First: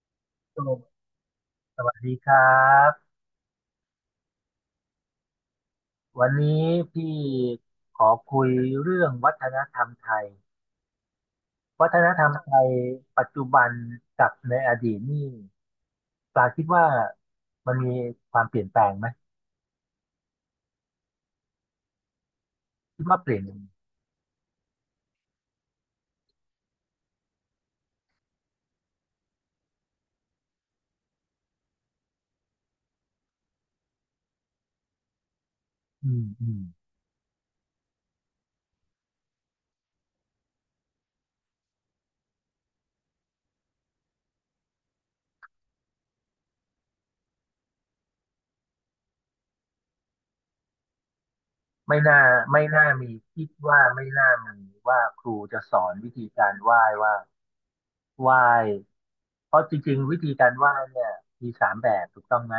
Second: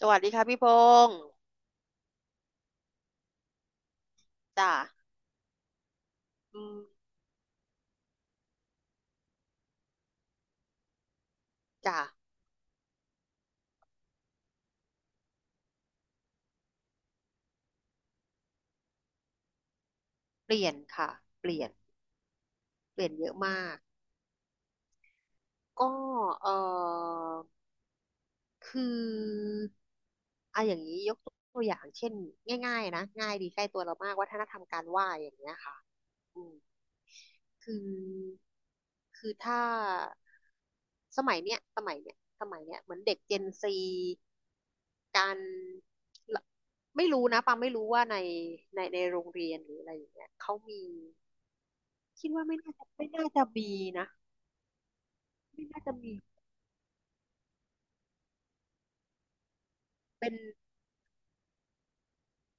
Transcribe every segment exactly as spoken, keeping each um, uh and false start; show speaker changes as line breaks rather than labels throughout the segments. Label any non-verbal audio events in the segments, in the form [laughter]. สวัสดีค่ะพี่พ
โจ
งศ์
สวัสดีครับ
จ้า
วันนี้
อืม
พี่ขอคุยเรื่องวัฒนธรรมไทยวั
จ้า
ฒนธรรมไทยปัจจุบันกับในอดีตนี่ปลาคิดว่ามันมีความเปลี่ยนแปลงไหม
เปลี่ยนค่ะเปลี่ยนเป
คิด
ลี่ยน
ว่า
เย
เป
อะ
ลี่ยนยังไง
มากก็เออคืออ่ะอย่างนี้ยกตัวอย่างเช่นง่ายๆนะง่ายดีใกล้ตัวเรามากวัฒนธรรมการไหว้อย่างเงี้ยค่ะ
อืม
อื
อื
ม
ม
คือคือถ้าสมัยเนี้ยสมัยเนี้ยสมัยเนี้ยเหมือนเด็กเจนซีการละไม่รู้นะปังไม่รู้ว่าในในในโรงเรียนหรืออะไรอย่างเงี้ยเขามี
ไม่น่า
คิดว่าไม่
ไม่
น่าจะ
น่า
ไม่
มี
น่าจะ
คิด
มี
ว่าไม่
นะ
น่ามีว่าครูจะ
ไม่
ส
น่า
อน
จะ
วิ
มี
ธีการไหว้ว่าไหว้เพราะจริงๆวิ
เป็
ธี
น
การไหว้เนี่ยมีสามแบบถูกต้องไหม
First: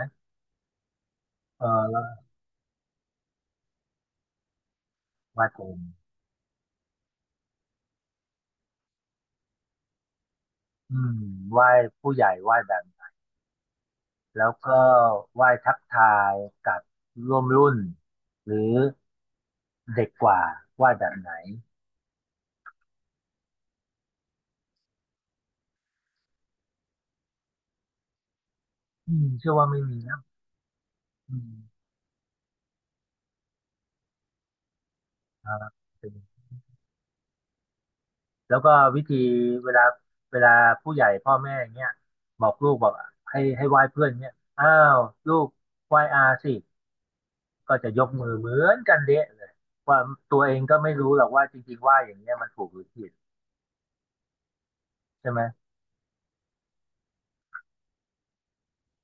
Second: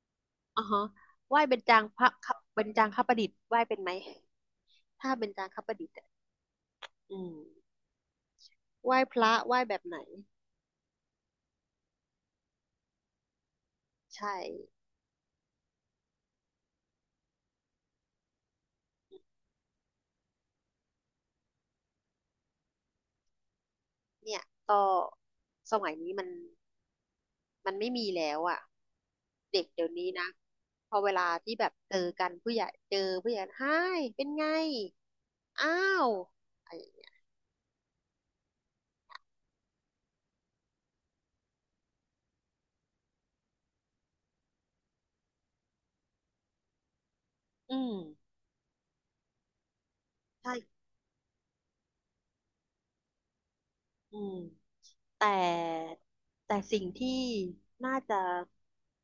อ๋อฮะไหว้เบญ
เอ
จางพระ
อ
ครับเบญจางคประดิษฐ์ไหว้เป็นไหมถ้าเบญ
ไหว้
จางค
กล
ประ
ม
ดิษฐ์อะอืมไหว้พระไหว้แบบไหน
อืมไหว้ผู้ใหญ่ไหว้แบบ
ใช่
แล้วก็ไหว้ทักทายกับร่วมรุ่นหรือเด็กกว่าไหว้แบบไหน
เนี่ยก็สมัยนี้มันมันไม่มีแล้วอ่ะ
อืมเชื่อ
เด็
ว่า
ก
ไม่
เดี๋ยว
มี
นี้
นะ
นะพอเวลา
อื
ที่แบบ
ม
เจอกันผู้ใหญ่เจอผู้ใหญ่ไฮเป็นไง
ครับ
อ้า
เป็
ว
น
อะไรอย่างเงี้ย
แล้วก็วิธีเวลาเวลาผู้ใหญ่พ่อแม่เงี้ยบอกลูกบอกให้ให้ไหว้เพื่อนเงี้ยอ้าวลูกไหว้อาสิ
อื
ก็จะ
ม
ยกมือเหมือนกันเดะเลยว่าตัวเอ
ใช่
งก็ไม่รู้หรอกว่าจริงๆไหว้อย่างเงี้ยมันถูกหรือผิด
อืม แต่
ใช่ไหม
แต่สิ่งที่น่าจะ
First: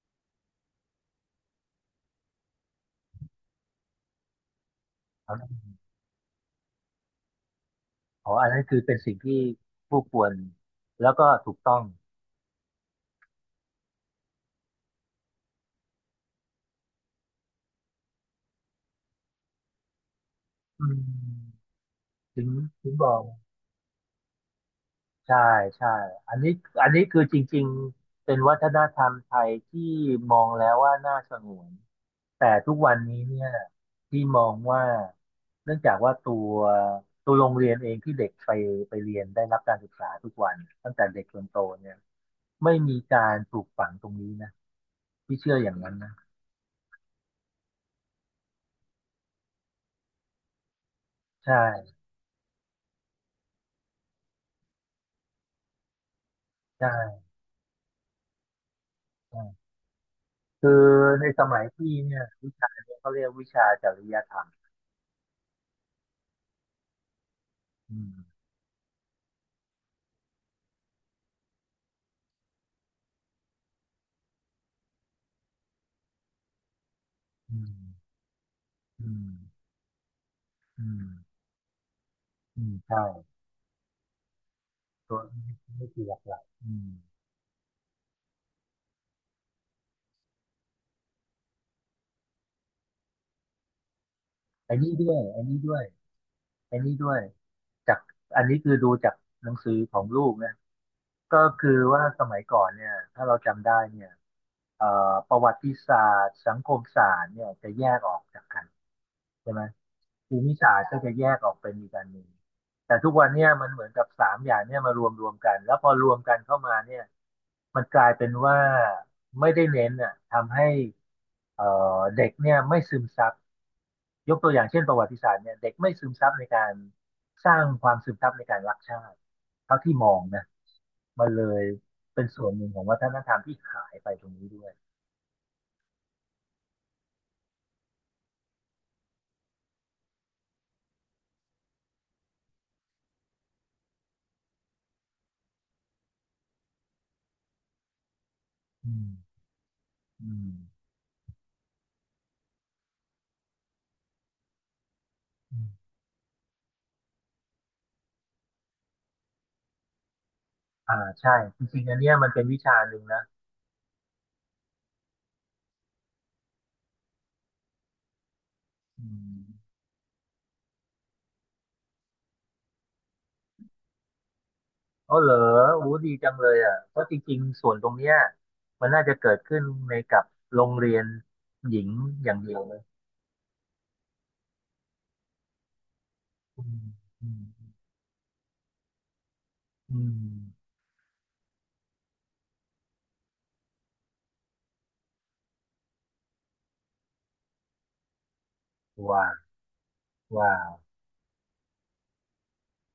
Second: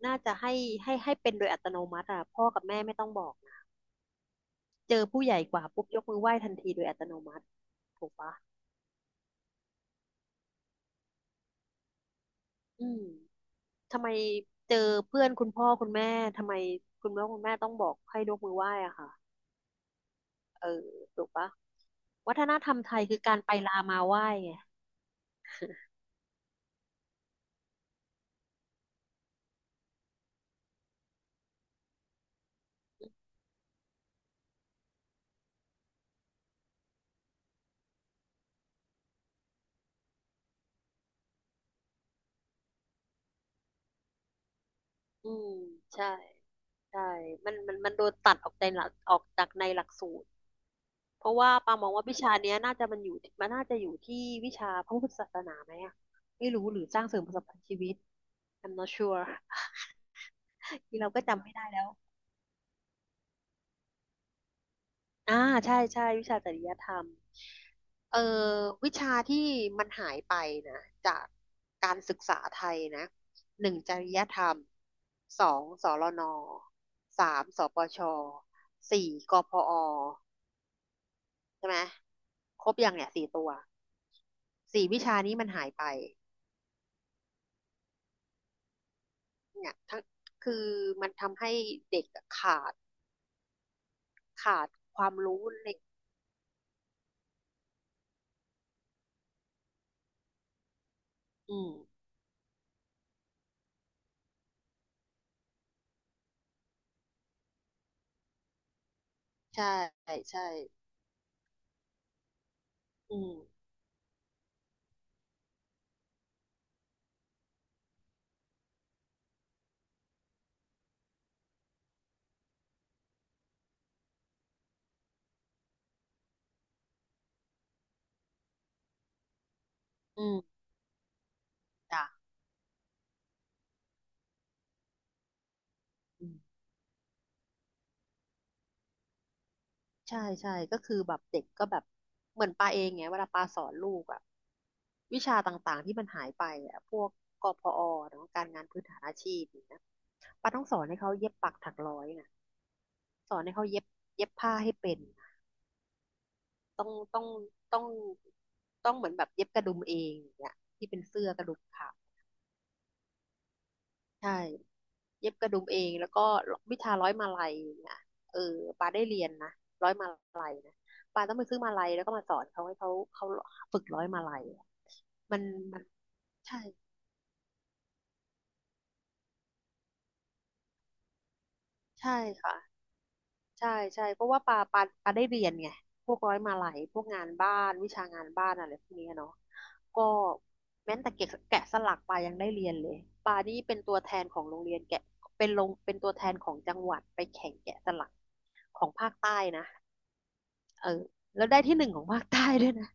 น่าจะให้ให้ให้เป็นโดยอัตโนมัติอ่ะพ่อกับแม่ไม่ต้องบอกนะเจอผู้
ค
ใหญ่ก
รับ
ว่าปุ๊บยกมือไหว้ทันทีโดยอัตโนมัติถูก
อ๋อ
ปะ
อันนั้นคือเป็นสิ่งที่ผู้ควรแล้วก็ถูกต้อง
อืมทำไมเจอเพื่อนคุณพ่อคุณแม่ทำไมคุณพ่อคุณแม่ต้องบอกให้ยกมือไหว้อ่ะค่ะเออ
อืม
ถูกปะวั
ถึ
ฒ
ง
นธรรม
ถึ
ไท
งบ
ย
อ
คือ
ก
การไปลามาไหว้ไง
ใช่ใช่อันนี้อันนี้คือจริงๆเป็นวัฒนธรรมไทยที่มองแล้วว่าน่าสงวนแต่ทุกวันนี้เนี่ยที่มองว่าเนื่องจากว่าตัวตัวโรงเรียนเองที่เด็กไปไปเรียนได้รับการศึกษาทุกวันตั้งแต่เด็กจนโตเนี่ยไม่มีการปลูกฝังตรงนี้นะ
อื
พี่
ม
เชื่ออย่างนั้น
ใช่
นะ
ใช่มันมันมันโดนตัดออกใจหลักออกจากในหลักสูตร เพราะว่า
ใช่
ปามองว่าวิชาเนี้ยน่าจะมันอยู่มันน่าจะอยู่ที่วิชาพระพุทธศาสนาไหมอะไม่รู้หรือ
ใช่
สร้างเสริมประสบการณ์ชีวิต I'm not sure
ใช่คือ
[laughs] ที่เราก็
ในส
จำไม่
มัย
ได้แล้ว
พี่เนี่ยวิชาเนี่ยเขาเรียกวิชาจริยธรรม
อ่าใช่ใช่วิชาจริยธรรม
อืม
เออวิชาที่มันหายไปนะจากการศึกษาไทยนะหนึ่งจริยธรรมสองสรนสาม
อื
ส
ม
ปชสี่
อืม
กพอ
อืม
ใช่ไหม
อื
คร
ม
บยัง
ใช่
เนี่ยสี่ตัวสี่วิ
ตั
ชา
ว
นี้มัน
นี่
หายไป
คือหลักๆอืม
เนี่ยทั้งคือมันทำให้เด็กอะขาดขาด
ไอ้นี่
ค
ด้
วาม
วยไอ้
รู้
นี่
เล
ด้
ย
วยไอ้นี่ด้วยจากอันนี้คือดูจากหนังสือของลูกนะก็
อืม
คือว่าสมัยก่อนเนี่ยถ้าเราจำได้เนี่ยเอ่อประวัติศาสตร์สังคมศาสตร์เนี่ยจะแยกออกจากกันใช่ไหม
ใช่
ภู
ใช่
มิศาสตร์ก็จะแยกออกเป็นอีกอันหนึ่งแต่ทุก
อื
วัน
ม
เนี่ยมันเหมือนกับสามอย่างเนี่ยมารวมรวมกันแล้วพอรวมกันเข้ามาเนี่ยมันกลายเป็นว่าไม่ได้เน้นอ่ะทำให้เอ่อเด็กเนี่ยไม่ซึมซับ ยกตัวอย่างเช่นประวัติศาสตร์เนี่ยเด็กไม่ซึมซับในการสร้างความซึมซับในการรักชาติเท่าที่มอง
อื
นะ
ม
มันเลย
จ้ะ
เป็นส่วนหนึ่งของวัฒนธรรมที่หายไปตรงนี้ด้วย
อืมใช่ใช่ก็คือแบบเด็กก็แบบเหมือนปาเองไงเวลาปาสอนลูกอะวิชาต่างๆที่มันหายไปอะพวกกพอเนาะการงานพื้น
อื
ฐาน
ม
อาชีพอย่างเงี้ย
อืม
ปาต้องสอนให้เขาเย็บปักถักร้อยนะสอนให้เขาเย็บเย็บผ้าให้เป็น
อืม
ต้องต้องต้องต้องเหมือนแบบเย็บกระดุมเองอย่างเงี้ยที่
อ่า
เป็นเสื้อ
ใช่
กระดุ
จ
ม
ริง
ขา
ๆ
ว
อันเนี้ยมันเป็นวิชาหนึ่งนะ
ใช่เย็บกระดุมเองแล้วก็วิชาร้อยมาลัยเนี่ยเออปาได้
อื
เรียน
ม
นะร้อยมาลัยนะปาต้องไปซื้อมาลัยแล้วก็มาสอนเขาให้เขาเขาฝึกร้อยมาลัยอะ
อ๋อเหรอ
มันมัน
โอ้ดีจังเลย
ใช่
อ่ะเพราะจริงๆส่วนตรงเนี้ยมันน่าจะเกิดขึ้นในกับโรงเรียนหญิง
ใช่
อย่างเดี
ค่ะ
ยวเลย
ใช่ใช่เพราะว่าปาปาปาได้เรียนไงพวกร้อยมา
อื
ลัย
ม
พวกงา
อื
นบ้า
ม
นวิชางานบ้านอะไรพวกเนี้ยเนาะ
อื
ก็
ม
แม้แต่แกะแกะสลักปายังได้เรียนเลยปานี่เป็นตัวแทนของโรงเรียนแกะเป็นลงเป็นตัวแทนของจังหวัดไปแข่งแกะสลักของภาค
ว้าว
ใต้นะ
ว้าว
เออแล้วได้ที่หนึ่งของภาคใต้ด้วยนะ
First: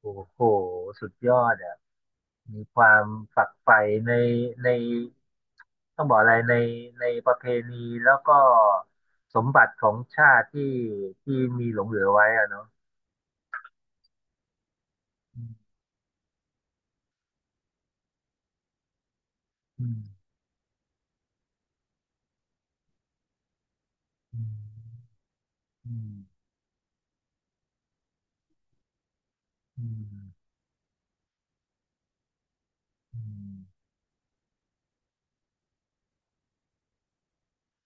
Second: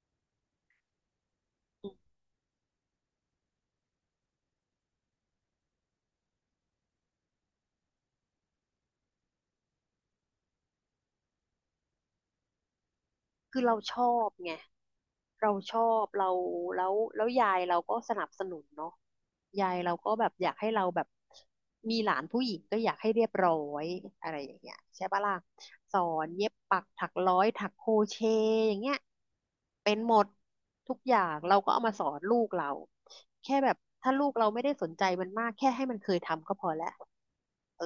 โอ้โหสุดยอดอ่ะ
อื
มีความฝักใฝ่ในในต้องบอกอะไรในในประเพณีแล้วก็สมบัติของชาติที่ที่มีหลงเหลือไว้อะเนาะ
คือเราชอบไง
อื
เราช
ม
อบเราแล้วแล้วยายเราก็สนับสนุนเนาะยายเราก็แบ
อ
บอยากให้เราแบบมีหลานผู้หญิงก็อยากให้เรียบร้อยอะไร
ื
อ
ม
ย่างเงี้ยใช่ปะล่ะ
อื
สอ
ม
นเย็บปักถักร้อยถักโครเชต์อย่างเงี้ย
อื
เป็นหมด
ม
ทุกอย่างเราก็เอามาสอนลูกเรา
อืมอื
แค่
ม
แบบถ้าลูกเราไม่ได้สนใจมันมากแค่ให้มันเคยทำก็พอแล้วเออ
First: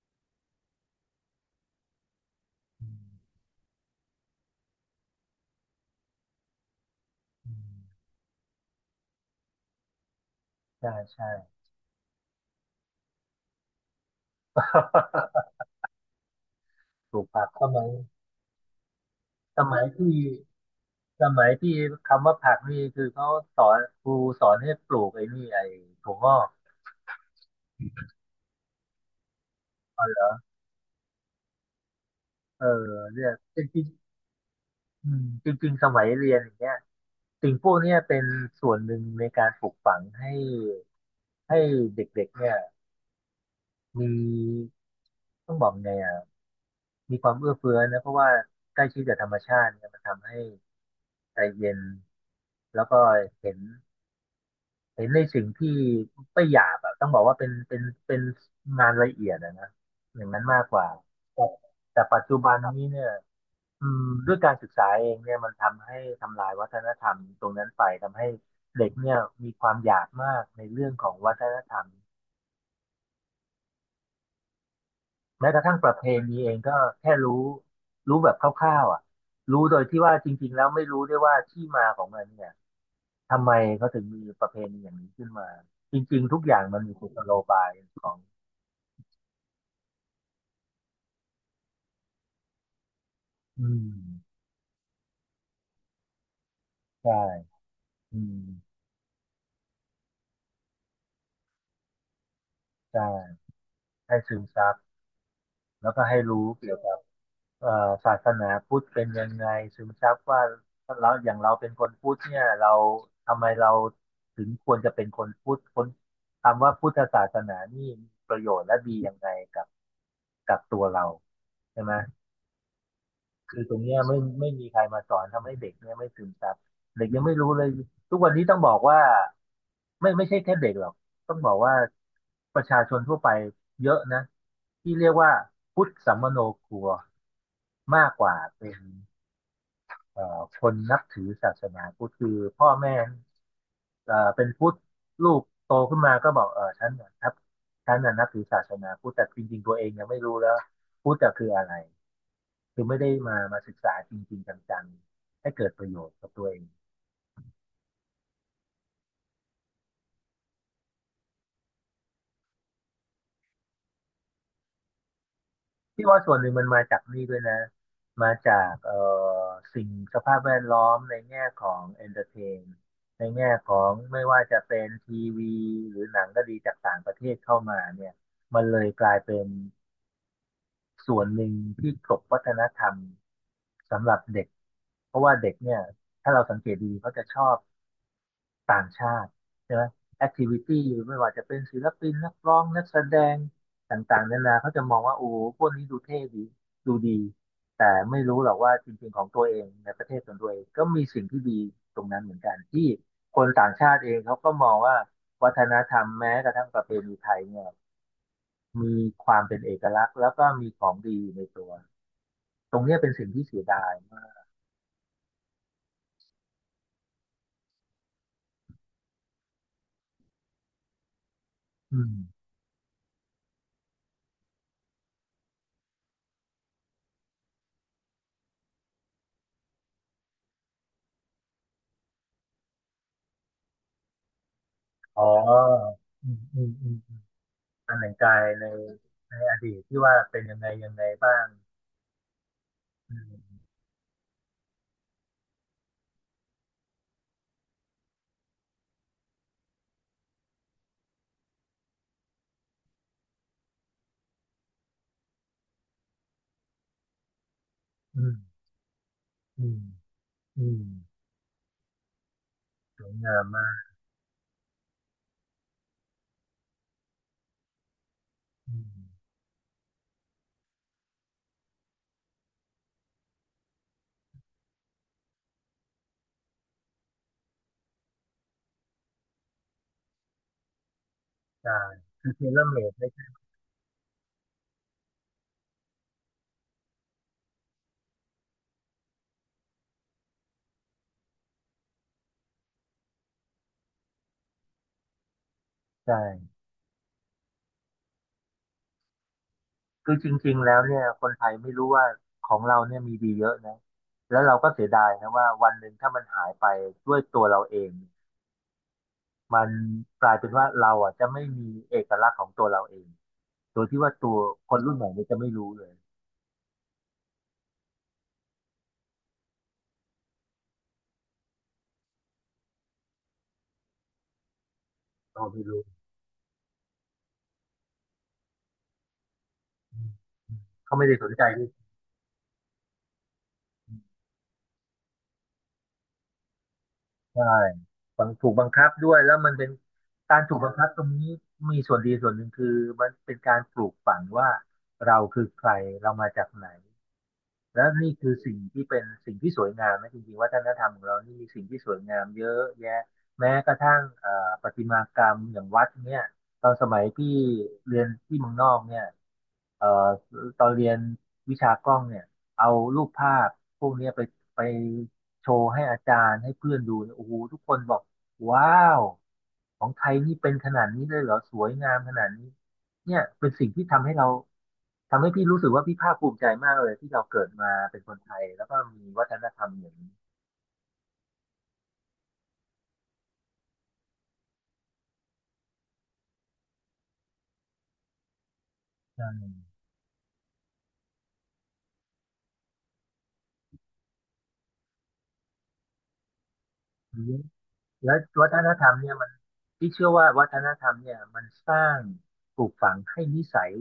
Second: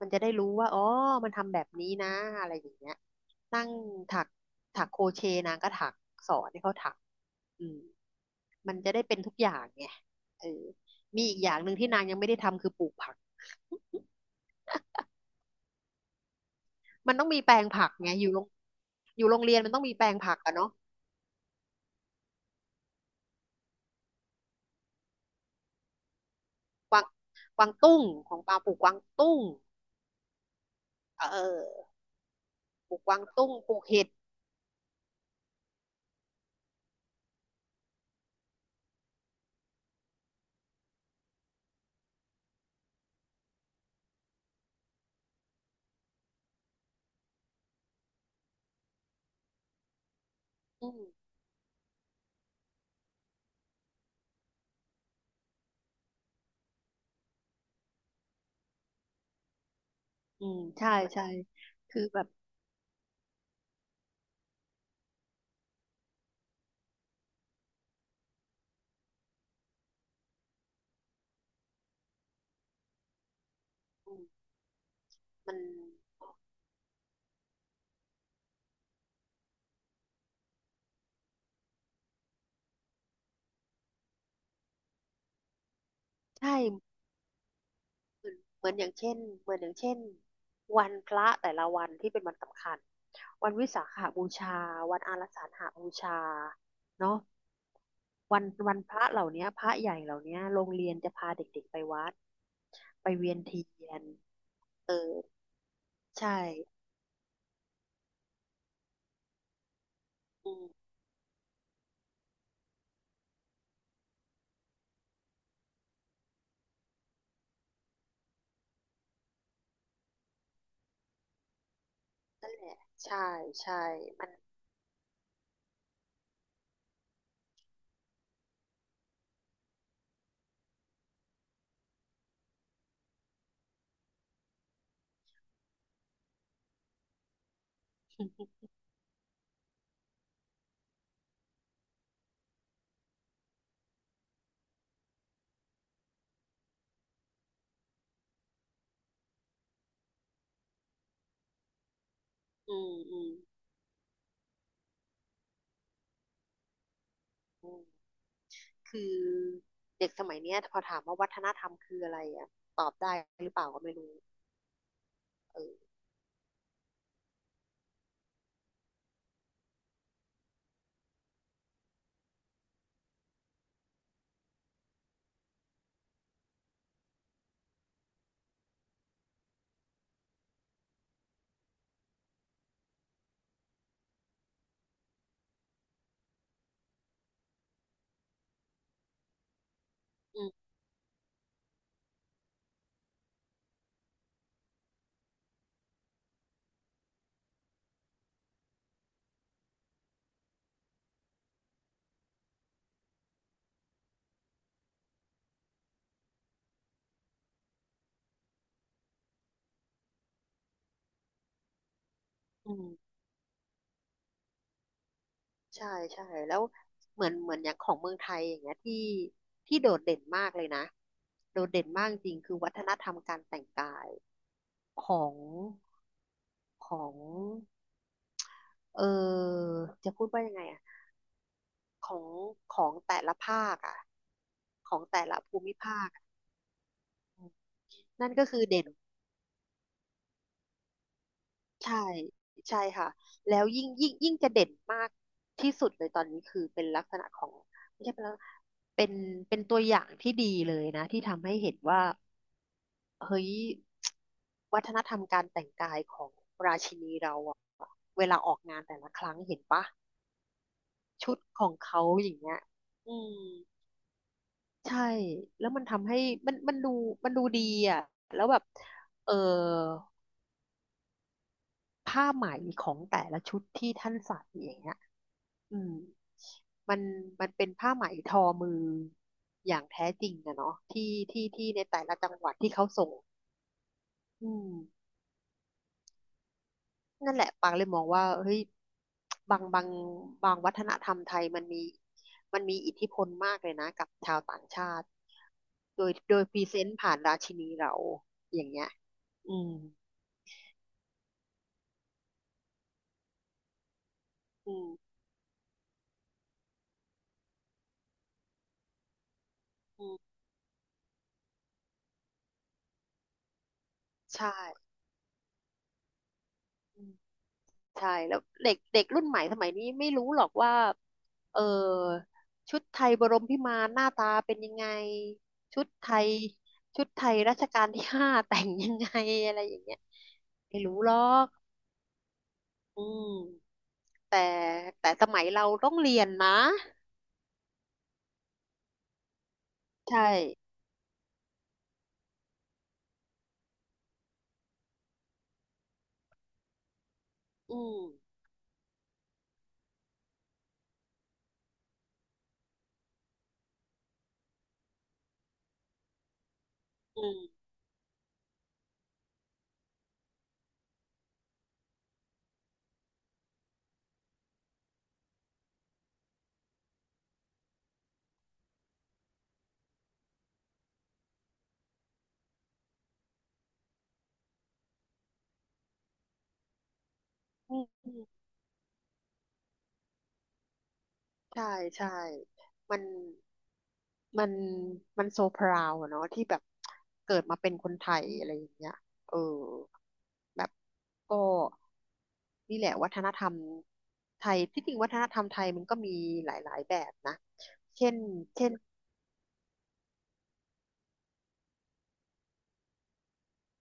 มันจะได้รู้ว่าอ๋อมันทำแบบนี้นะอะไรอย่างเงี้ย นั่งถักถักโครเชต์นางก็ถักสอนให้เขาถักอืมมันจะได้เป็นทุกอย่างไงเออ
ใช่
มี
ใช่
อีกอย่างหนึ่งที่นางยังไม่ได้ทำคือปลูกผัก
ป
มัน
ลู
ต้
ก
องมี
ผัก
แปล
ส
ง
มั
ผั
ย
กไงอยู่โรงอยู่โรงเรีย
ส
นมันต้
มั
อ
ย
งมีแปล
ที่
งผักอะเนาะ
สมัยที่คำว่าผักนี่คือเขาสอนครูสอนให้ปลูกไอ้นี่ไอ้ถั่วงอก
กวางกวางตุ้งของปาปลูกกวางตุ้ง
อ๋อเหรอ
เออ
เออ
ปลูกกวาง
เรียก
ตุ้งป
จ
ลู
ริ
ก
ง
เห็ด
ๆอืมจริงๆสมัยเรียนอย่างเงี้ย สิ่งพวกเนี้ยเป็นส่วนหนึ่งในการปลูกฝังให้ให้เด็กๆเนี่ยมีต้องบอกไงอ่ะมีความเอื้อเฟื้อนะเพราะว่าใกล้ชิดกับธรรมชาติเนี่ยมันทำให้
อืม
ใจเย็นแล้วก็เห็นเห็นในสิ่งที่ไม่หยาบอะต้องบอกว่าเป็นเป็นเป็นงานละเอียดอะนะอย่างนั้น
อืม
มากกว่า
ใช่ใช่
แต่
คื
แต่
อแบ
ปัจ
บ
จุบันนี้เนี่ย อืมด้วยการศึกษาเองเนี่ยมันทำให้ทำลายวัฒนธรรมตรงนั้นไปทำให้เด็กเนี่ยมีความอยากมากในเรื่องของวัฒนธรรม
อืม
แม้
มั
ก
น
ระทั่งประเพณีเองก็แค่รู้รู้แบบคร่าวๆอ่ะรู้โดยที่ว่าจริงๆแล้วไม่รู้ด้วยว่าที่มาของมันเนี่ยทำไมเขาถึงมีประเพณีอย่างนี้ขึ้นมาจริงๆทุกอ
ใช่
ย่างมันมีกุศโลบายของ
เหมือนเหมือนอย่างเช่นเหมือนอย่างเช่นวันพระแต่ละวันที่เป็นวันสำคัญวัน
อื
วิสา
ม
ขบูชาวันอารัสาฬหบูชาเนาะ
ใช่อืม
วันวันพระเหล่าเนี้ยพระใหญ่เหล่าเนี้ยโรงเรียนจะพาเด็กๆไปวัดไปเวีย
ใช่
นเทียน
ให้ซึมซับ
เออ
แล้วก็ให้
ใช่
รู้เกี่ยวกับ เอ่อศาสนาพุทธเป็นยังไงซึมซับว่า
อืม
เราอย่างเราเป็นคนพุทธเนี่ยเราทำไมเราถึงควรจะเป็นคนพุทธคนคำว่าพุทธศาสนานี่มีประโยชน์และดียังไงกับกับตัวเราใช่ไหม
นั่นแหละใช่
คือตร
ใช่
งเนี้ยไม่
มัน
ไม่มีใครมาสอนทำให้เด็กเนี่ยไม่ซึมซับเด็กยังไม่รู้เลยทุกวันนี้ต้องบอกว่าไม่ไม่ใช่แค่เด็กหรอกต้องบอกว่าประชาชนทั่วไปเยอะนะที่เรียกว่าพุทธสัมมโนครัวมากกว่าเป็น เอ่อคนนับถือศาสนาพุทธคือพ่อแม่เอ่อเป็นพุทธลูกโตขึ้นมาก็บอกเออฉันน่ะนับฉันน่ะนับถือศาสนาพุทธแต่จริงๆตัวเองยังไม่รู้แล้วพุทธะคืออะไร
อื
คือ
ม
ไม่ได้
อืม
มามาศึกษาจริงๆจังๆให้เกิดประโยชน์กับตัวเอง
อืมคือเด็กสมัยเนี้ยพอถามว่าวัฒนธรรมคืออะไรอ่ะตอบได้หรือเปล่าก็ไม่รู้เออ
ที่ว่าส่วนหนึ่งมันมาจากนี่ด้วยนะมาจากเอ่อสิ่งสภาพแวดล้อมในแง่ของเอนเตอร์เทนในแง่ของไม่ว่าจะเป็นทีวีหรือหนังก็ดีจากต่างประเทศเข้ามาเนี่ยมันเลยกลายเป็น ส่วนหนึ่งที่กลบวัฒนธรรมสำหรับเด็กเพราะว่าเด็กเนี่ยถ้าเราสังเกตดีเขาจะชอบต่างชาติใช่ไหมแอค
อื
ทิ
ม
วิตี้ไม่ว่าจะเป็นศิลปินนักร้องนักแสดงต่างๆนานาเขาจะมองว่าโอ้โหพวกนี้ดูเท่ดีดูดีแต่ไม่รู้หรอกว่าจริงๆของตัวเองในประเทศของตัวเองก็มีสิ่งที่ดีตรงนั้นเหมือนกันที่คนต่างชาติเองเขาก็มองว่าวัฒนธรรมแม้กระทั่งประเพณีไทยเนี่ยมีความเป็นเอกลักษณ์แล้วก็มีของดีในตัว
อื
ตรงเนี้ยเป็
ม
นสิ่งที่เสียดายมาก
ใช่ใช่แล้วเหมือนเหมือนอย่างของเมืองไทยอย่างเงี้ยที่ที่โดดเด่นมากเลยนะโดดเด่น
อื
มาก
ม
จริงคือวัฒนธรรมการแต่งกายของของเออจะพูดว่ายังไงอ่ะของของแต่ละภาคอ่ะของ
อ๋
แต่
อ
ละภูมิภาคอะ
อืมอืมอืม
อืม
การแต่ง
นั่
กา
น
ย
ก็คือ
ใน
เด่น
ในอดีตที่ว่าเป็นยังไงยังไงบ้าง
ใช่ใช่ค่ะ
อื
แล้ว
ม
ยิ่งยิ่งยิ่งจะเด่นมากที่สุดเลยตอนนี้คือเป็นลักษณะของไม่ใช่เป็นลักษณะเป็นเป็นตัวอย่างที่ดีเลยนะที่ทำให้เห็นว่า เฮ้ย [tsk] วัฒนธรรมการแต่งกายของราชินีเราอะเว
อื
ลา
ม
ออกงานแต่ละครั้งเห็น
อืม
ปะ
อืม
ชุดของเขาอย่างเงี้ย
สวย
อื
งาม
ม
มาก
ใช่แล้วมันทำให้มันมันดูมันดูดีอะแล้วแบบ
อืม
เออผ้าไหมของแต่ละชุดที่ท่านใส่อย่างเงี้ยอืมมันมันเป็นผ้าไหมทอมืออย่างแท้จริงอะเนาะที่ที่ที่
ใช่
ในแต่ละ
คื
จั
อ
ง
เซ
หวัด
รั่ม
ที่
เม
เขา
ด
ส่
ไม่
ง
ใช่
อืม นั่นแหละปางเลยมองว่าเฮ้ยบางบางบางวัฒนธรรมไทยมันมีมันมีอิทธิพลมากเลยนะกับชาวต่างชาติโดย
ใช่
โดยพรีเซนต์ผ่านราชินีเราอย่างเงี้ยอืม
คือจริงๆแล้วเนี่ยคนไทยไม่รู้ว่าของเราเนี่ยมีดีเยอะนะแล้วเราก็
อื
เสีย
ม
ดายนะว่าวันหนึ่งถ้ามันหายไปด้วยตัวเราเอง มัน
อื
ก
ม
ลายเป็นว่าเราอ่ะจะไม่มีเอกลักษณ์ของตัวเราเองโดยที่ว่าตัว
ใช่
คนรุ่นใหม่เนี่ยจะไม่รู้เลย
อืมใช่แล้วเด็กเด็กรุ่นใหม่สมัยนี้ไม่รู้หรอกว่าเออชุดไทยบรมพิมานหน้าตาเป็นยังไง
เราไม่รู้
ชุดไทยชุดไทยรัชกาลที่ห้า [laughs] แต่งยังไงอะไรอย่างเงี้ยไม่
เขา
รู้
ไม่
หร
ได้
อ
สนใจ
ก
ด้วย
อืม แต่แต่สมัยเราต้องเรียนนะ
ใช่บังถูกบังคับด้วย แล้วมันเป็น
ใช่
การถูกบังคับตรงนี้ มีส่วนดีส่วนหนึ่งคือมันเป็นการปลูกฝังว่าเราคือใครเรามาจากไหน
อื
แล้ว
ม
นี่คือสิ่งที่เป็นสิ่งที่สวยงามนะจริงๆวัฒนธรรมของเรานี่มีสิ่งที่สวยงามเยอะแยะแม้กระทั่งเอ่อประติมากรรมอย่างวัดเนี่ยตอนสมัย
อื
พี่
ม
เรียนที่เมืองนอกเนี่ยเอ่อตอนเรียนวิชากล้องเนี่ยเอารูปภาพพวกเนี้ยไปไปโชว์ให้อาจารย์ให้เพื่อนดูเนี่ยโอ้โหทุกคนบอกว้าวของไทยนี่เป็นขนาดนี้เลยเหรอสวยงามขนาดนี้เนี่ยเป็นสิ่งที่ทำให้เรา ทำให้พี่รู้สึกว่าพี่ภาคภูมิใจมากเลยที่เราเกิดมา
อืม
เป็น
อื
คน
ม
ไทยแล้วก็มีวัฒนธรรมอย่างนี้
ใช่ใช่มันมันมันโซพราวอะเนาะที่แบบเกิดมาเป็นคนไทยอะไรอย่างเงี้ย
ใช่
เออแบบก็นี่แหละวัฒนธรรมไทยที่จริงวัฒนธรรมไทยมันก็มีหลายๆแบบนะเช่
แล้
น
ววัฒ
เช่
น
น
ธรรมเนี่ยมันพี่เชื่อว่าวัฒนธรรมเนี่ยมันสร้างปลูกฝังให้นิสัย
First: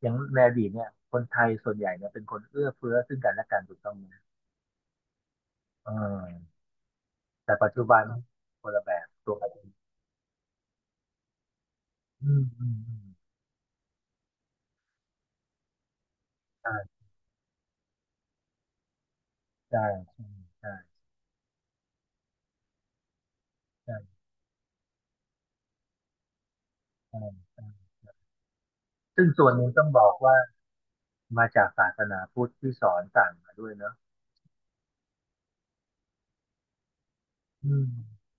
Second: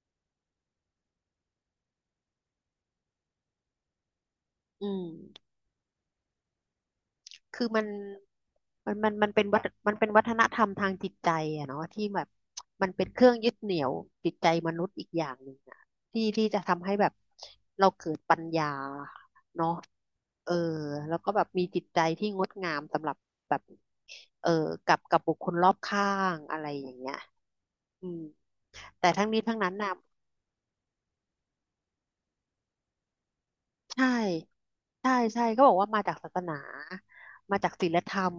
อย่างในอดีตเนี่ยคนไทยส่วนใหญ่เนี่ยเป็นคนเอื้อเฟื้อซึ่งกันและกันถูกต้องไหม
อืม
เออแต่
คือ
ปัจ
มั
จุ
น
บันคนละแบ
มัน
บ
มันมัน
ตัว
เป็น
กั
วัฒ
น
มันเป็นวัฒนธรรมทางจิตใจอะเนาะที่แบบ
อืมอืม
มัน
อืม
เป็นเครื่องยึดเหนี่ยวจิตใจมนุษย์อีกอย่างหนึ่งอะที่ที่จะ
ใช่
ทำให้แบบเราเกิดปัญญาเนาะ
ใช่
เออ
ใช่
แล้วก็แบบมีจิตใจที่งดงามสำหรับแบบ
ใช่
เออกับกับบุคคลรอบข้างอะไรอย่างเงี้ย
ใช่ใช่
อืมแต่
ซึ่
ทั้
ง
งนี้
ส่วน
ทั้ง
หนึ่ง
นั้น
ต้อง
นะ
บอกว่ามาจากศาสนาพุทธที่สอนสั่งมาด้วยเนอะ
ใช่ใช่ใช่ก็บอกว่ามาจากศาสนามาจา
อื
ก
ม
ศีลธรรม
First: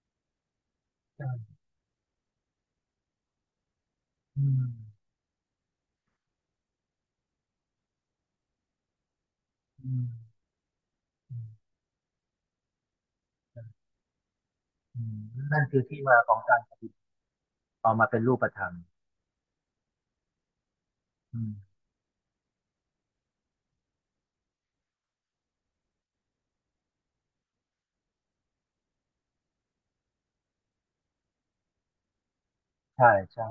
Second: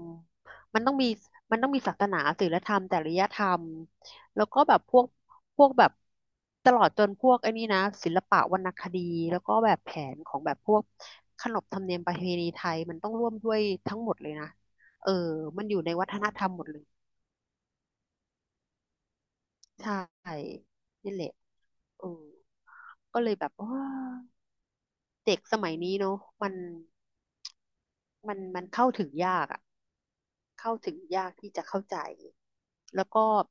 มันต้องมี
ใช่
มันต้องมีศาสนาศีลธรรมจริยธรรม
อื
แล้วก็
ม
แบบพวกพวกแบบตลอดจนพวกไอ้นี่นะศิลปะวรรณคดีแล้วก็แบบ
อื
แผ
ม
นของแบบพวกขนบธรรมเนียมประเพณีไทยมันต้องร่วมด้วยทั้งหมดเลยนะ
อื
เออ
มนั่
มั
น
น
คือที่มาของการปฏิบัติเอามาเป็นรูปธรรม
ใช่นี่แหละ
อืม
เออก็เลยแบบว่าเด็กสมัยนี้เนอะมันมันมันเข้าถึงยากอะ เข้าถึงยากที่จะเข้าใจแล้
ใช่
วก็
ใช่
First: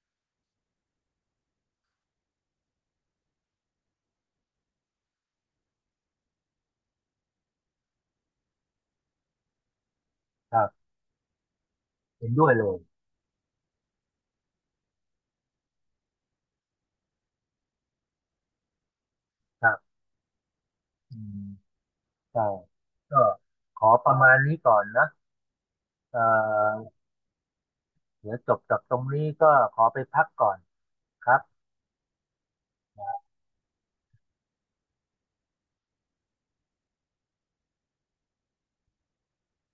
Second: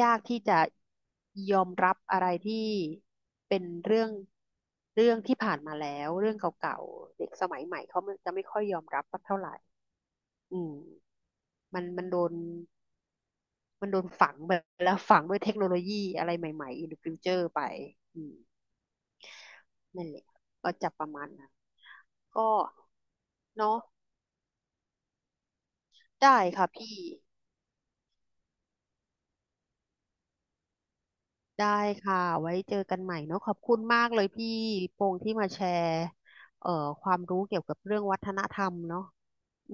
ยากที่จะยอมรับอะไรที่เป็นเรื่องเรื่องที่ผ่านมาแล้วเรื่องเก่าๆเด็กสมัยใหม่เขาจะไม่ค่อยยอมรับสักเท่าไหร่
ค
อื
รั
ม
บ
มันมันโด
เห็น
น
ด้วยเลย
มันโดนฝังไปแล้วฝังด้วยเทคโนโลยีอะไรใหม่ๆ in the future ไปอืม
ครับ
นั่นแหละก็จะประ
อื
มาณ
ม
นั้น
ใช่
ก็
ก็
เนาะ
ขอประมาณนี้ก่อนนะเอ่
ได้ค่ะ
อ
พี่
เดี๋ยวจบจากตรงนี้ก็ขอไปพักก่อนครับ
ได้ค่ะ ไว้เจอกันใหม่เนอะขอบคุณมากเลยพี่พงษ์ที่มาแชร์เอ่อความรู้เกี่ยวกับเรื่องวัฒนธรรมเนอะอืม